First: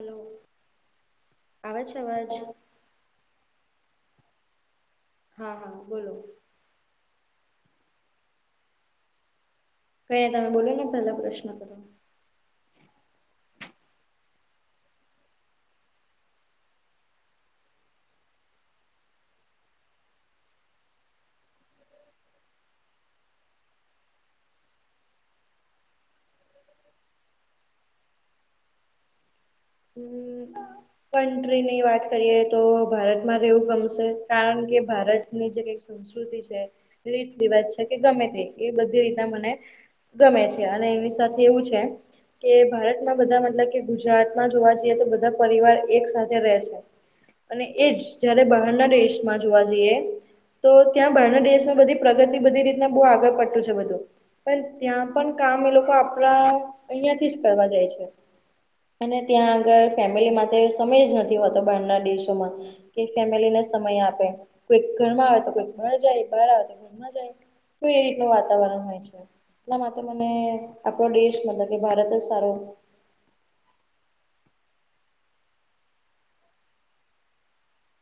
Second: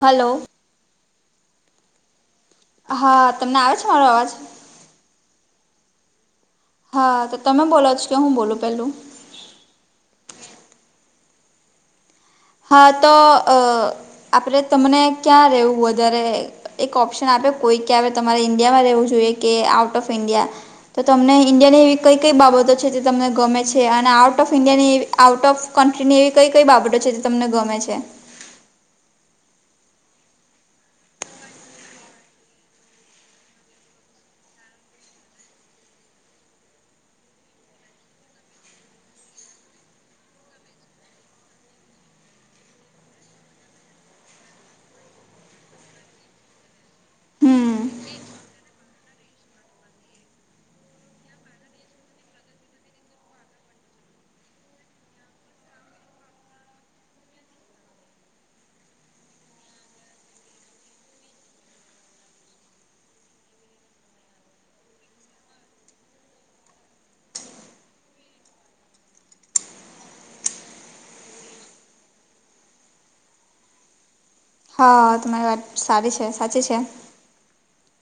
Hello આવે છે અવાજ? હા, તમને આવે છે મારો અવાજ? હા હા બોલો હા તો તમે બોલા છ, કે હું બોલું પેલું કઈ તમે બોલો ને, પેલા પ્રશ્ન કરો હા તો, અ આપણે તમને ક્યાં રહેવું વધારે એક ઓપ્શન આપે કોઈકે હવે તમારે ઇન્ડિયામાં રહેવું જોઈએ કે, આઉટ ઓફ ઇન્ડિયા તો તમને ઇન્ડિયાની એવી કઈ કઈ બાબતો છે જે તમને ગમે છે અને આઉટ ઓફ ઇન્ડિયાની એવી આઉટ ઓફ કન્ટ્રી ની એવી કઈ કઈ બાબતો છે, જે તમને ગમે છે? હમ્મ કન્ટ્રી ની વાત કરીએ તો, ભારતમાં રહેવું ગમશે કારણ કે ભારતની જે કઈ સુવિ સંકૃતિ છે, રીત રિવાજ છે, કે ગમે તે એ બધી રીતના મને ગમે છે અને એની સાથે એવું છે કે ભારતમાં બધા મતલબ કે ગુજરાત મા જોવા જઈએ તો બધા પરિવાર એક સાથે રહે છે. અને હમ એ જ જયારે બહારના દેશમાં જોવા જઈએ તો ત્યાં બહના દેશમાં બધી પ્રગતિ બધી રીતના બહુ આગળ પડતું છે બધું પણ ત્યાં પણ કામ એ લોકો આપણા અહંયા થી જ કરવા જાય છે. અને ત્યાં આગળ ફેમિલી માટે સમય જ નથી હોતો બહારના દેશોમાં. કે ફેમિલી ને સમય આપે, કોઈ ઘરમાં આવે તો કોઈ બાર જાય, બહાર આવે તો કોઇ ઘરમાં જાય તો એ રીતનું વાતાવરણ હોય છે. એટલા માટે મને, આપણો દેશ મતલબ કે ભારત જ સારો હા તમારી વાત સારી છે, સાચી છે.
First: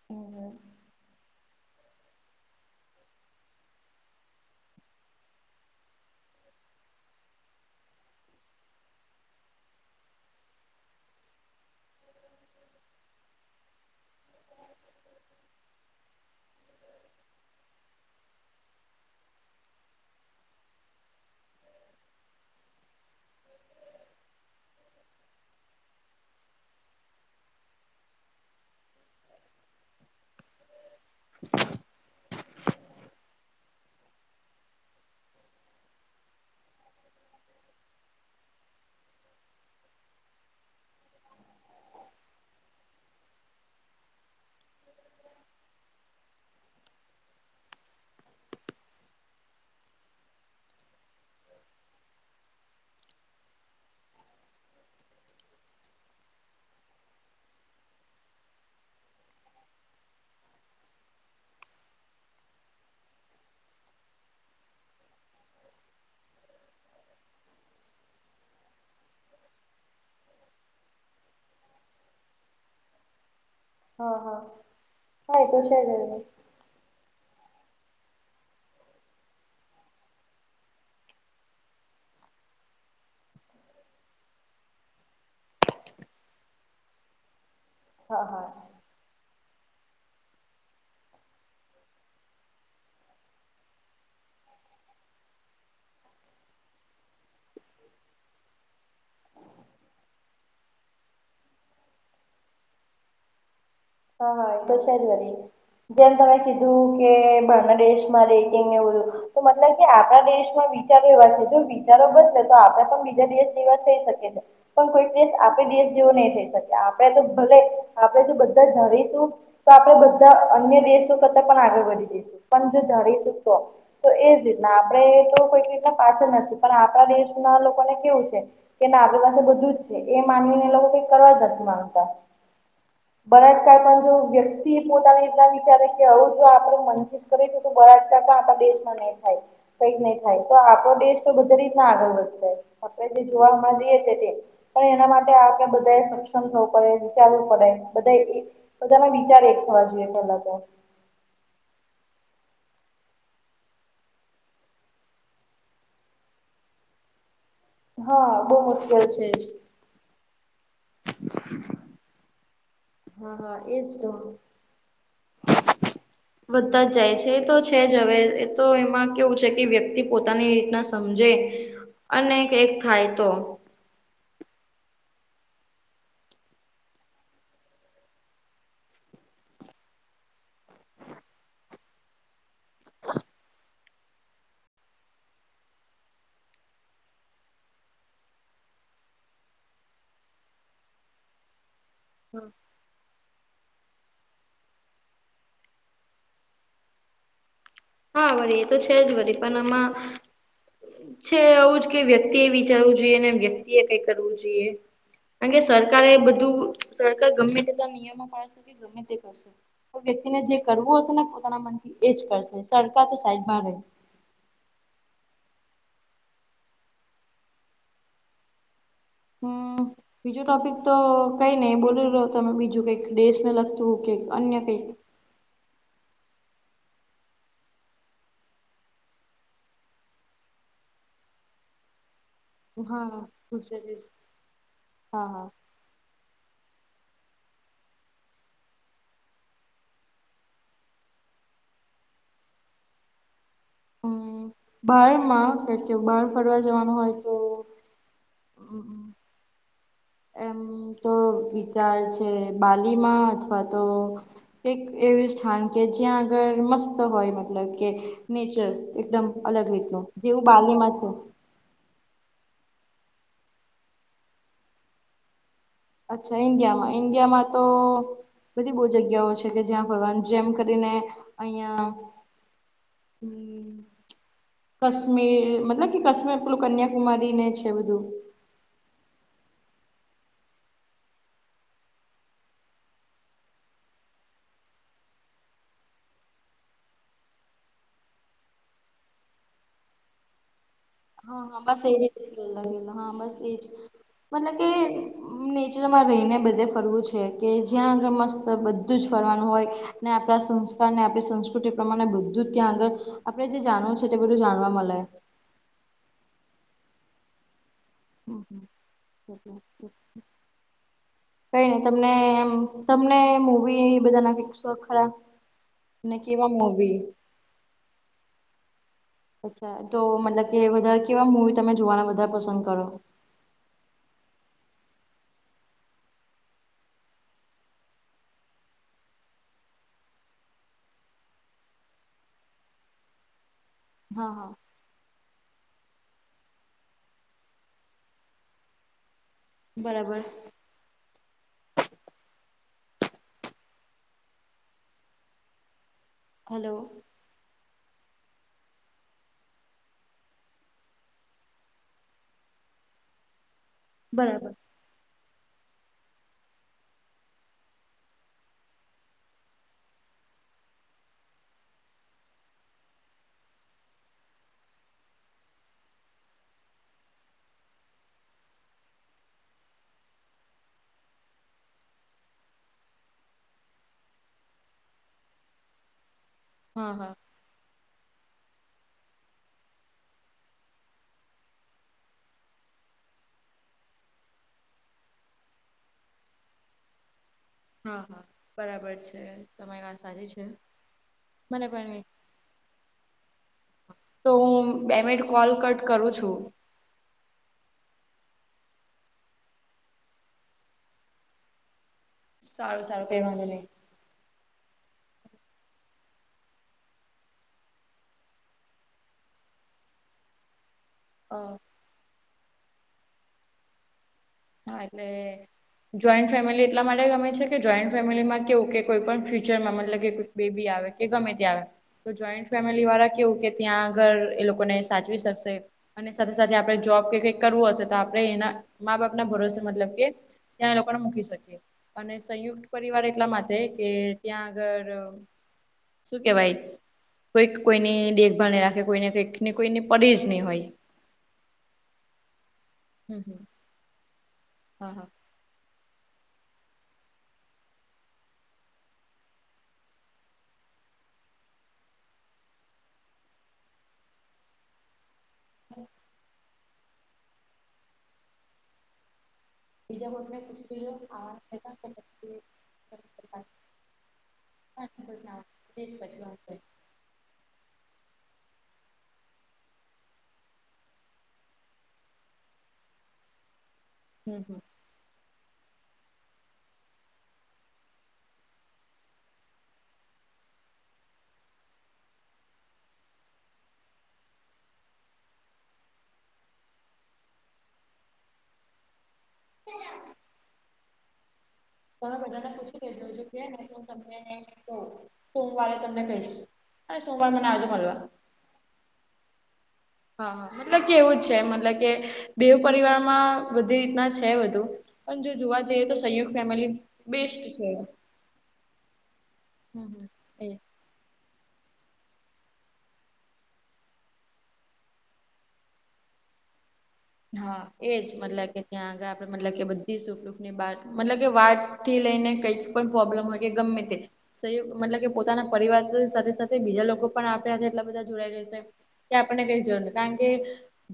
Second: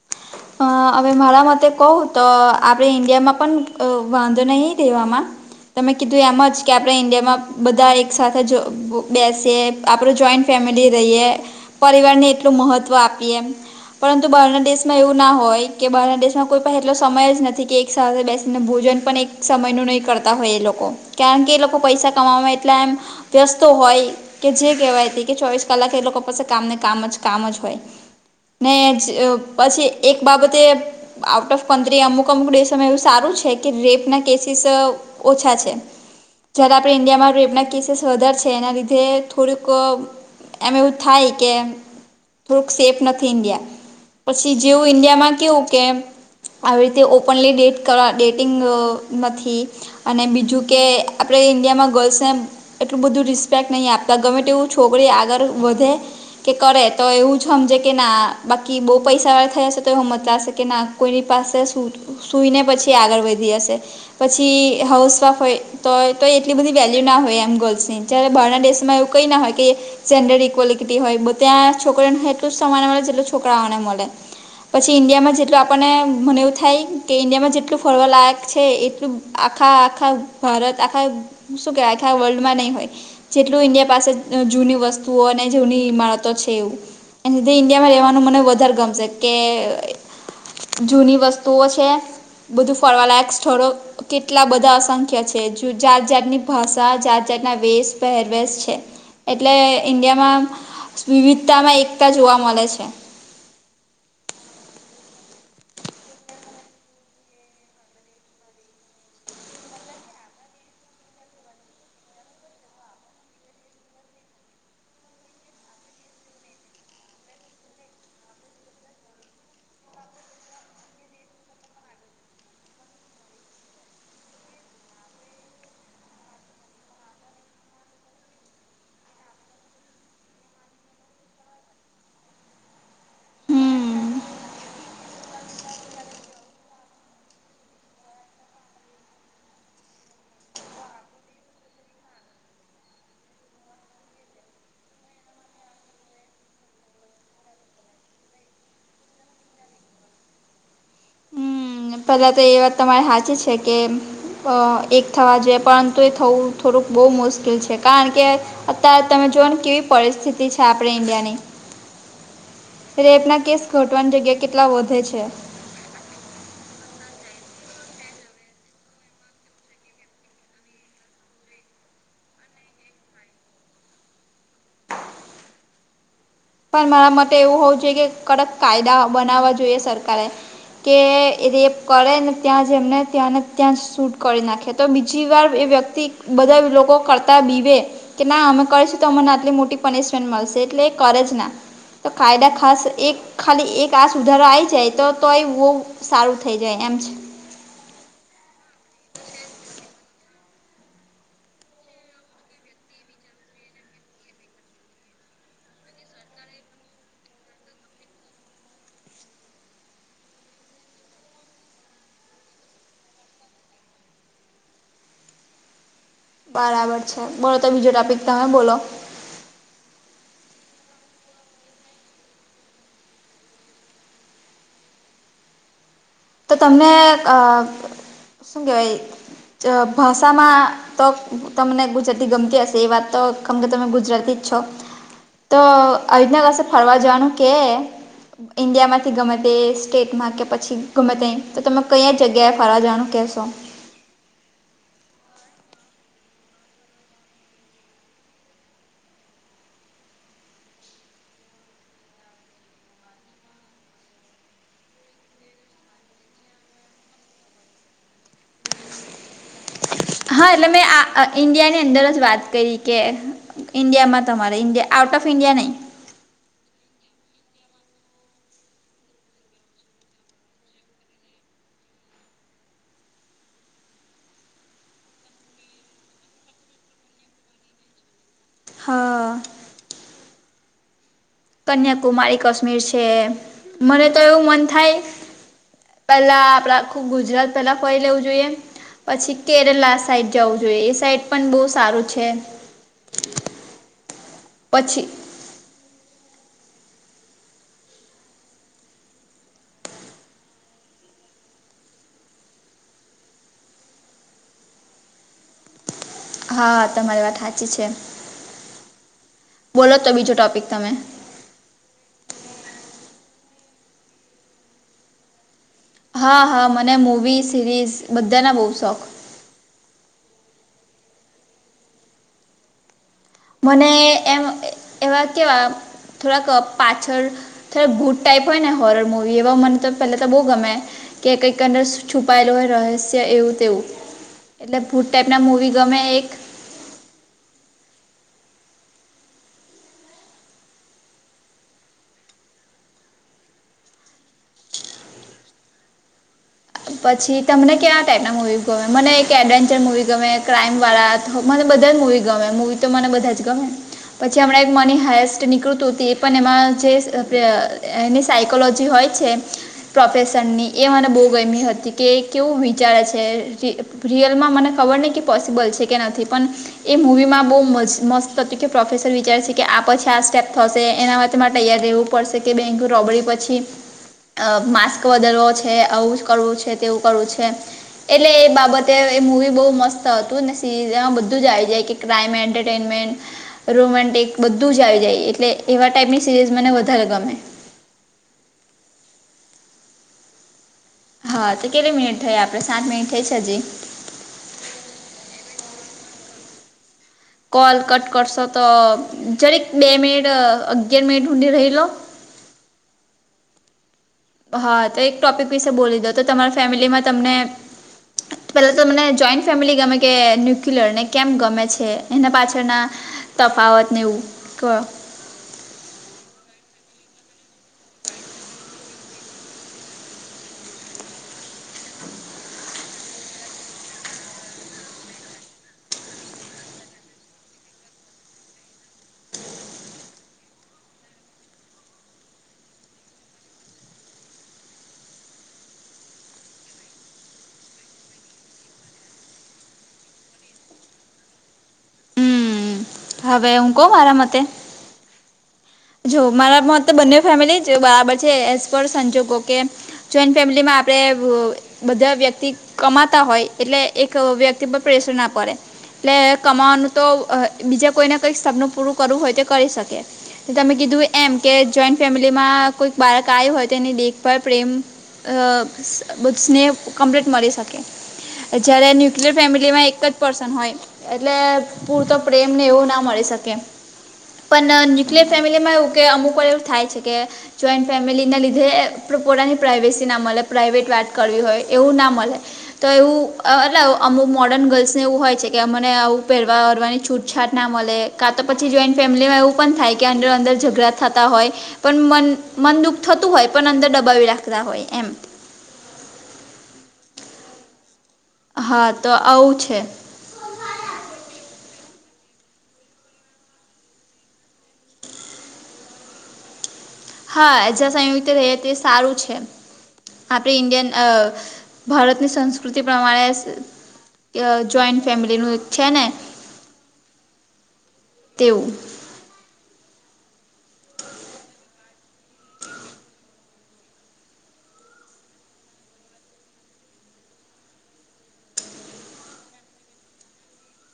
હમ્મ અ હવે મારા મતે કવ તો, આપણે ઈન્ડિયામાં પણ અ વાંધો નહી રહેેવામાં. તમે કીધું એમજ કે આપણે ઇન્ડિયામાં બધા એક સાથે બ બેસે. આપડું જોઈન્ટ ફેમિલી રહીએ, પરિવાર ને એટલું મહત્વ આપીએ એમ પરંતુ બહારના દેશમાં એવું ના હોય, કે બહાર ના દેશમાં કોઈ પણ એટલો સમય જ નથી કે, એક સાથે બેસીને ભોજન પણ એક સમય નુ નહી કરતા હોય એ લોકો, કારણ કે એ લોકો પૈસા કમાવામાં એટલા એમ વ્યસ્ત હોય. કે જે કહેવાય તે, કે ચોવીસ કલાક એ લોકો પાસે કામને કામજ, કામજ હોય ને જ પછી એક બાબતે, આઉટ ઓફ કન્ટ્રી અમુક કોમ્પૂડેશન એવું સારું છે, કે રેપ ના કેસીસ ઓછા છે જયારે આપણે ઈન્ડિયામાં રેપના કેસીસ વધાર છે, એના લીધે થોડીક એમ એવું થાય કે થોડુંક સેફ નથી ઈન્ડિયા પછી જેવું ઇન્ડિયામાં કેવું કે આવી રીતે ઓપનલી ડેટ કરવા ડેટિંગ નથી અને બીજું કે આપણે ઈન્ડિયામાં ગર્લ્સને એટલું બધું રિસ્પેક્ટ નહી આપતા ગમે તે એવું છોકરી આગળ વધે. કે કરે તો એવું જ સમજે કે ના બાકી બહુ પૈસા વાળ થઈ હશે તો એ હું મત લશે કે ના કોઈની પાસે સુઈને પછી આગળ વધી હશે. પછી હાઉસવાફ હોય. તોય તોય તો એટલી બધી વેલ્યુ ના હોય એમ ગર્લ્સની જ્યારે બહારના દેશોમાં એવું કંઈ ના હોય કે જેન્ડર ઇક્વલિટી હોય બધ્યાં છોકરીને એટલું સમ્માન મળે છે જેટલો છોકરાવાને મળ. હા હા. પછી ઈન્ડિયામાં હા એ તો જેટલું છે આપણને જ મને એવું થ થાય કે ઇન્ડિયામાં જેટલું ફરવા લાયક છે એટલું આખા આખા ભારત આખા શું કેવાય આખા વર્લ્ડમાં નહી હોય. જેટલું ઈન્ડિયા પાસે જૂની વસ્તુઓ અને જૂની ઈમારતો છે એવું. એ સધે ઇન્ડિયામાં હા રહેેવાનું મને હા વધારે ગમશે કે. જૂની વસ્તુઓ છે બધું ફરવા લાયક સ્થોડો કેટલા બધા અસંખ્ય છે જાત જાતની ભાષા જાત જાતના વેશ પહેરવેશ છે. એટલે ઈન્ડિયામાં વિવિધતામાં એકતા જોવા મળે છે. હા હા એ તો છે જ વારી. જેમ તમે કીધું કે બાહરના દેશમાં રેટિંગ એવું તો મતલબ કે આપણા દેશમાં બી વિચારો એવા છે જો વિચારો બદશે તો આપે પણ બીજા દેસ જેવા થઈ શકે છે. પણ કોઈક દેસ આપે દેસ જેવું નહી થઈ શકે આપણેે તો ભલે આપે જો બધા ધારીશું. તો આપણેે બધા અન્ય દેશો કરતા પણ આગળ વધી જઈશું પણ જો ધારીશું તો તો એ જ રીતના આપડણે તો કોઈક રીતના પાછળ નથી પણ આપણા દેશના લોકોને કેવું છે. કે ના આપણી પાસે બધું જ છે એ માનીને એ લોકો કઈક કરવા જ નથી માંગતા. બળાત્કાર જ હમ ક વ્યક્તિ પોતાને એટલા વિચારે કે આવું જો આપણે મનથી કરે છે તો બળાત્કાર પણ આપણા દેશમાં નહી થાય. કઈક નહી થાય તો આપણો દેશ તો બધી રીતના આગળ વધશે આપણે જે જોવા મળીએ છ છે તે. પણ એના માટે આપડણે બધાએ સક્ષમ થવું પડે વિચારવું પડે. બધા બધાના વિચાર એક થવા જોઈએ પહેલા તો હમ પહેલા તો એ વાત તમારે સાચી છે કે અ એક થવા જોઈએ પરંતુ એ થવું થોડુંક બહુ મુશ્કેલ છે. કારણ કે હા બહુ મુશ્કેલ અત્યારે તમે છે જોઓ ને કેવી પરિસ્થિતિ છે આપણે ઈન્ડિયાની રેપ હા ના હા કેસ એજ ઘટવાની તો જગ્યા કેટલા વધે છે. વધતા જ જાય છે એ તો છે જ હવે એ તો એમાં કેવું છે કે વ્યક્તિ પોતાની રીતના સમજે અને કેક થાય તો. પણ મારા મતે એવું હોવું જો કે કડક કાયદા બનાવવા જોઈએ સરકારે. કે રેપ કરેને ત્યાં જ એમને ત્યાંને ત્યાં જ સૂટ કરી નાખે તો બીજી વાર એ વ્યક્તિ બધા લોકો કરતા બીવે. કે ના અમે કરીશું તો અમને આટલી મોટી પનિશમેન્ટ મળશે એટલે કરે જ ના તો કાયદા ખાસ એક ખાલી એક આ સુધારો આવીઈ જાય તો તો બહુ સારું થઈ જાય એમ છે. હા વળી એ તો છે જ વળી પણ આમાં. છે આવું જ કે વ્યક્તિ એ વિચારવું જોઈએ ને વ્યક્તિ એ કઈ કરવું જોઈએ. કારણ કે સરક એ બધું સરકાર ગમે તે નિયમો પાળશે કે ગમે તે કરશે. તો વ્યક્તિને જે કરવું હશે ને પોતાના મનથી એ જ કરશે સરકાર તો સાઈડ બાર બરાબર છે, બોલો તો બીજો ટોપિક તમે બોલો [inaudible] બીજું ટોપિક તો કઈ નહી બોલ રહ તમે બીજું કઈક દેશને લગતું કે અન્ય કંઈક તો તમને અ શું કેવાય ચ ભાષામાં તો તમને ગુજરાતી ગમ [unintelligible] એ વાત તો ખમ કે તમે ગુજરાતી જ છો હા હા તો [unintelligible] કસે ફરવા જવાનું કે ઇન્ડિયામાંથી ગમે તે સ્ટેટમાં કે પછી ગમે તઈ તો તમે કયા જગ્યાએ ફરવા જાવાનું કહેશો હમ્મ બહારમાં કે કે બહાર ફરવા જવાનું હોય તો [inaudible] એમ તો વિચાર છે, બાલીમાં અથવા તો એક એવું સ્થાન કે જ્યાં આગળ મસ્ત હોય મતલબ કે નેચર એકદમ અલગ રીતનું જેવું બાલી માં છે. ઇન્ડિયાની અંદર જ વાત કરી કે ઇન્ડિયામાં તમારે ઇન્ડિયા આઉટ ઓફ ઇન્ડિયા નહીં અચ્છા ઇન્ડિયામાં ઈન્ડિયામાં તો બધી બો જગ્યાઓ છે, કે જ્યાં ફરવાનું જેમ કરીને અયાં [inaudible] કશ્મીર મતલબ કે કશ્મીર પેલું કન્યાકુમારી ને છે, બધું હા. કન્યાકુમારી કશ્મીર છે, મને તો એવું મન થાય પેલા આપડા ખુબ ગુજરાત પેલા ફરી લેવું જોઈએ. પછી કેરલા સાઈડ જવું જોઈએ. સાઈડ હ પણ હ બહુ બસ એ જ સારું છે [unintelligible] હ બસ એ જ મતલબ કે પછી નેચરમાં રહીને બધે ફરવું છે, કે જ્યાં આગળ મસ્ત બધું જ ફરવાનું હોય ને આપણા સંસ્કાર ને આપડી સંસ્કૃતિ એ પ્રમાણે બધું જ ત્યાં આગળ આપણે જે જાણવું છે, તે બધું જાણવા મલે હા તમારી વાત હાચી છે, બોલો તો બીજો ટોપિક તમે કઈ ની તમને તમને મુવી બધા [unintelligible] ખરા ને હા કેવા હા મને મૂવી સિરીઝ બધાના બો શોખ અચ્છા તો મતલબ કે વધારે કેવા મુવી તમે જોવાના વધાર પસંદ કરો મને એમ એવા કેવા થોડાક પાછળ [unintelligible] ભૂટ ટાઈપ હોય ને હોરર મુવી એવા મન તો પેલા તો બો ગમે કે કઈકં અદર છુપાયેલું હોય રહસ્ય એવું તેવું હ હ. એટલે ભૂટ ટાઈપના મૂવી ગમે એક બરાબર. હાલો. પછી તમને કેવા ટાઈપના મૂવી ગમે મને એક એડવેન્ચર મૂવી ગમે ક્રાઈમવાળા બધા જ મુવી ગમે મુવી તો મને બધા જ ગમે પછી બરાબર હમણાં મની હાયસ્ટ નીકૃત તે પણ એમાં જે એની સાયકોલોજી હોય છે. પ્રોફેસરની એ મને બો ગયમી હ કે કે કેવું વિચારે છે, રિ રિયલમાં મને ખબર નહીં કે પોસિબલ છે, કે નથી પણ એ મૂવીમાં બો મસ મસ્ત હતું કે પ્રોફેસર વિચારે છે, કે આ પછી આ સ્ટેપ થશે એના માટે મારે ટૈયાર રેવુ પડસે કે બેંક રોબડી પછી અ માસ્ક વધારવો છે, આવું જ કરવું હા તેવું હા કરવું છે. એટલે એ બાબતે એ મૂવી બો મસ્ત હતું ને સિમાં બધું જ આવી જાય કે ક્રાઈમ એન્ટરટેનમેન્ટ રોમેન્ટિક બધું જ આવી જાય એટલે એવા ટાઈપની સિરીઝ મને વધારે ગમે. હા હા બરાબર છે તમારી વાત સાચી છે. હા મને તો પણ કેટલી નહી મિનિટ થઈ આપડે સાત મિનિટ થઈ છે હજી. તો હું બે મિનિટ કોલ કટ કરું છું. કોલ કટ કરશો તો જરીક બે મિનિટ અગિયાર મિનિટ હુંદી રહી લો. સારું સારું કઈ વાંધો નઈ. હા તો એક ટોપિક વિશે બોલી દો તો તમારા ફેમિલીમાં તમને પેલા તો મને જોઈન્ટ ફેમિલી ગમે કે ન્યુક્લિરને કેમ અ ગમે છે એના પાછળના તફાવતને એવું કહો હા એટલે જોઈન્ટ ફેમિલી એટલા માટે ગમે છે કે જોઈન્ટ ફેમિલીમાં કેવું કે કોઈ પણ ફ્યુચરમાં મતલબ કે બેબી આવે કે ગમે તે આવે. તો જોઈન્ટ ફેમિલીવાળા કેવું કે ત્યાં ઘર એ લોકોને સાચવી શકશે. અને સાથે સાથે આપડે જોબ કે કંઈક કરવું હશે તો આપડે એના મા બાપ ના ભરોસે મતલબ કે ત્યાં લોકોને મૂકી શકીએ. અને સંયુક્ત પરિવાર એટલા માટે કે ત્યાં આગળ શું કેવાય. કોઈક કોઈની દેખભાળ ને રાખે કોઈને કંઈક ને કોઈને પડી જ નય હોય. હમ હમ હમ હવે હું કહું મારા મતે હા હા. જો મારા માટે બંને ફેમિલી જ બરાબર છે એઝ પર સંજોગો કે જોઈન્ટ ફેમિલીમાં આપણે બધા વ્યક્તિ કમાતા હોય એટલે એક વ્યક્તિ પર પ્રેશર ના પડે એટલે કમાવાનું તો અ બીજા કોઈને કઈક સપનું પૂરું કરવું હોય તે કરી શકે. બીજા કોઈને પૂછી તમે લેજો કીધું એમ કે જોઈન્ટ ફેમિલીમાં કોઈક બાળક આયુ હોય તેની દેખભાળ પ્રેમ અ [unintelligible] સ્નેહ કમ્પ્લીટ મળી શકે. જયારે ન્યુક્લિયર ફેમિલીમાં એક જ પર્સન હોય. એટલે પૂરતો પ્રેમને એવું ના મળી શકે હમ હમ. પન ન્યુ ન્યુક્લિયર ફેમિલીમાં એવું કે અમુકવાર એવું થાય છે કે જોઈન્ટ ફેમિલીના લીધે એ પ્ર પોતાની પ્રાઇવેસી ના મલે પ્રાઇવેટ વાત કરવી હોય એવું ના મલે. તો એવુ [unintelligible] અમુક મોડર્ન ગર્લ્સ ને એવું હોય છે કે અમને આવું પેરવા હરવાની છૂટ છાટ ના મલે કા તો પછી જોઈન્ટ ફેમિલીમાં એવું પણ થાય કે અંદરો અંદર ઝઘડા થતા હોય પણ તમે મન બધાને મન પૂછી દુઃખ લેજો જો થતું કે હોય ને પણ તો હું અંદર દબાવી તમને રાખતા કવ હોય એમ. સોમવારે તમને કહીશ અ સોમવાર મને આવજો મલવા. હા તો આવું છે. હા હા મતલબ કે એવું જ છે મતલબ કે બેવ પરિવારમાં બધી રીતના છે બધુ. પણ જો જોવા જઈએ તો સંયુકત ફેમિલી બેસ્ટ છે. હા જ્યાં સંયુક્ત રહીયે તે સારું છે હમ હમ એ આપણે ઇન્ડિયન અ ભારતની સંસ્કૃતિ પ્રમાણે કે અ જોઈન્ટ ફેમિલીનું છે ને હા એજ મતલબ કે તેવું ત્યાં આગળ મતલબ કે બધી સુખ દુઃખ ને બાત મતલબ કે વાત થી લયને કઈજ પણ પ્રોબ્લમ હોય કે ગમે તે સંયુકત મતલબ કે પોતાના પરિવારને સાથે સાથે બીજા લોકો પણ આપણા ને એટલા બધા જોડાઈ રહેશે. કે આપણને કઈ જોવા કારણ કે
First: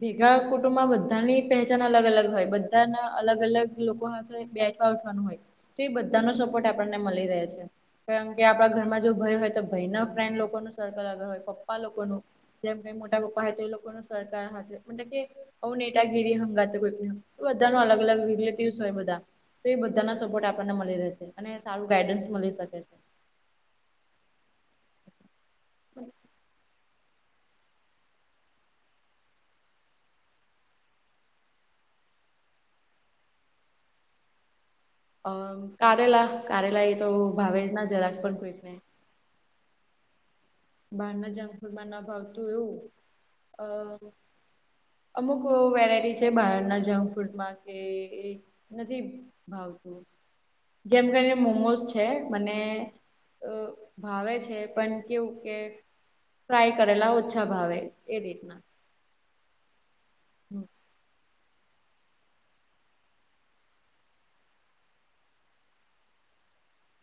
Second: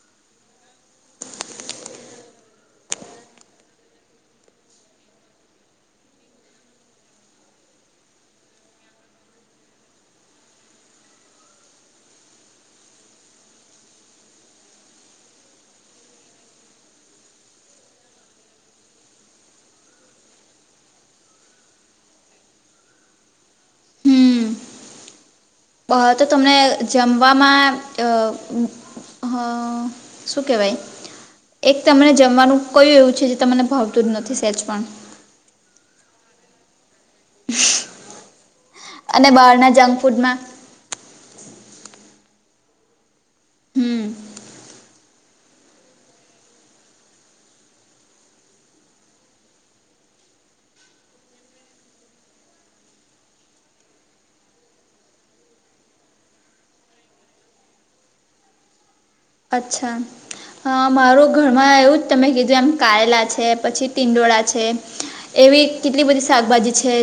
ભેગા કુટુંબમાં તાની પહેચાન અલગ અલગ હોય બધાના અલગ અલગ લોકો હાથે બેઠવા ઉઠવાનું હોય. તે બધાનો સપોર્ટ આપણને મળી રહે છે. કારણ કે આપણા ઘરમાં જો ભઈ હોય તો ભાઈ ના ફ્રેન્ડ લોકોનું સર્કલ આગળ હોય પપ્પા લોકોનું જેમ કઈ મોટા પપ્પા હાતે એ લોકોનું સહકાર હા [unintelligible] હો નેટાગીરી નો હંગાત કોઈ કોઈનો બધા નો અલગ અલગ રિલેટિવસ હોય બધા. તે બધાના સપોર્ટ આપણને મળી રેહ રહેશે અને સારું ગાઈડન્સ મળી શકે છે. અ તો તમને જમવામાં અ હું હ શું કહેવાય. એક તમને જમવાનું કયું એવું છે જે તમને ભાવતું જ નથી સેજ પણ અ કારેલા કારેલા એ તો ભાવે જ ના જરાક પણ કોઈ ને અને બહારના જંક ફૂડમાં. બહારના જંકફુડમાં ના ભાવતું એવું હમ અ અમુક વેરાયટી છે બહારના જંક ફૂડમાં કે એ નથી ભાવતું, જેમ કરીને મોમોસ છે મને અ ભાવે છે પણ કેવું કે ફ્રાય કરેલા ઓછા ભાવે એ રીતના, અચ્છા મારું ઘરમાં એવું જ, તમે કીધું એમ કારેલા છે પછી ટિંડોળા છે. એવી કેટલી બધી શાકભાજી છે.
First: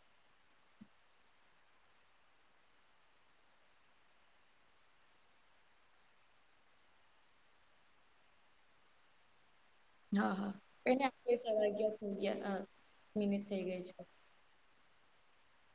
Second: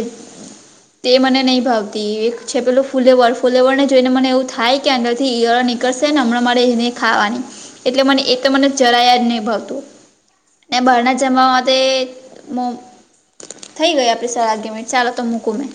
તે મને નહી ભાવતી એક છે પેલું ફૂલેવર ફૂલેવર ને જોઈને મને એવું થાય કે અંદર થી ઈયળ નિક નિકળશે હમણાં મારે એને ખાવાની એટલે મને એ તો મને જરાયા જ નહી ભાવતું. હા હા ને એને બહારના કંઈ નહીં આપણે જમવામાં સવા તે અગિયાર અ મિનિટ થઈ ગઈ છે. સવાગી મિટ ચાલો તો મૂકું મેં,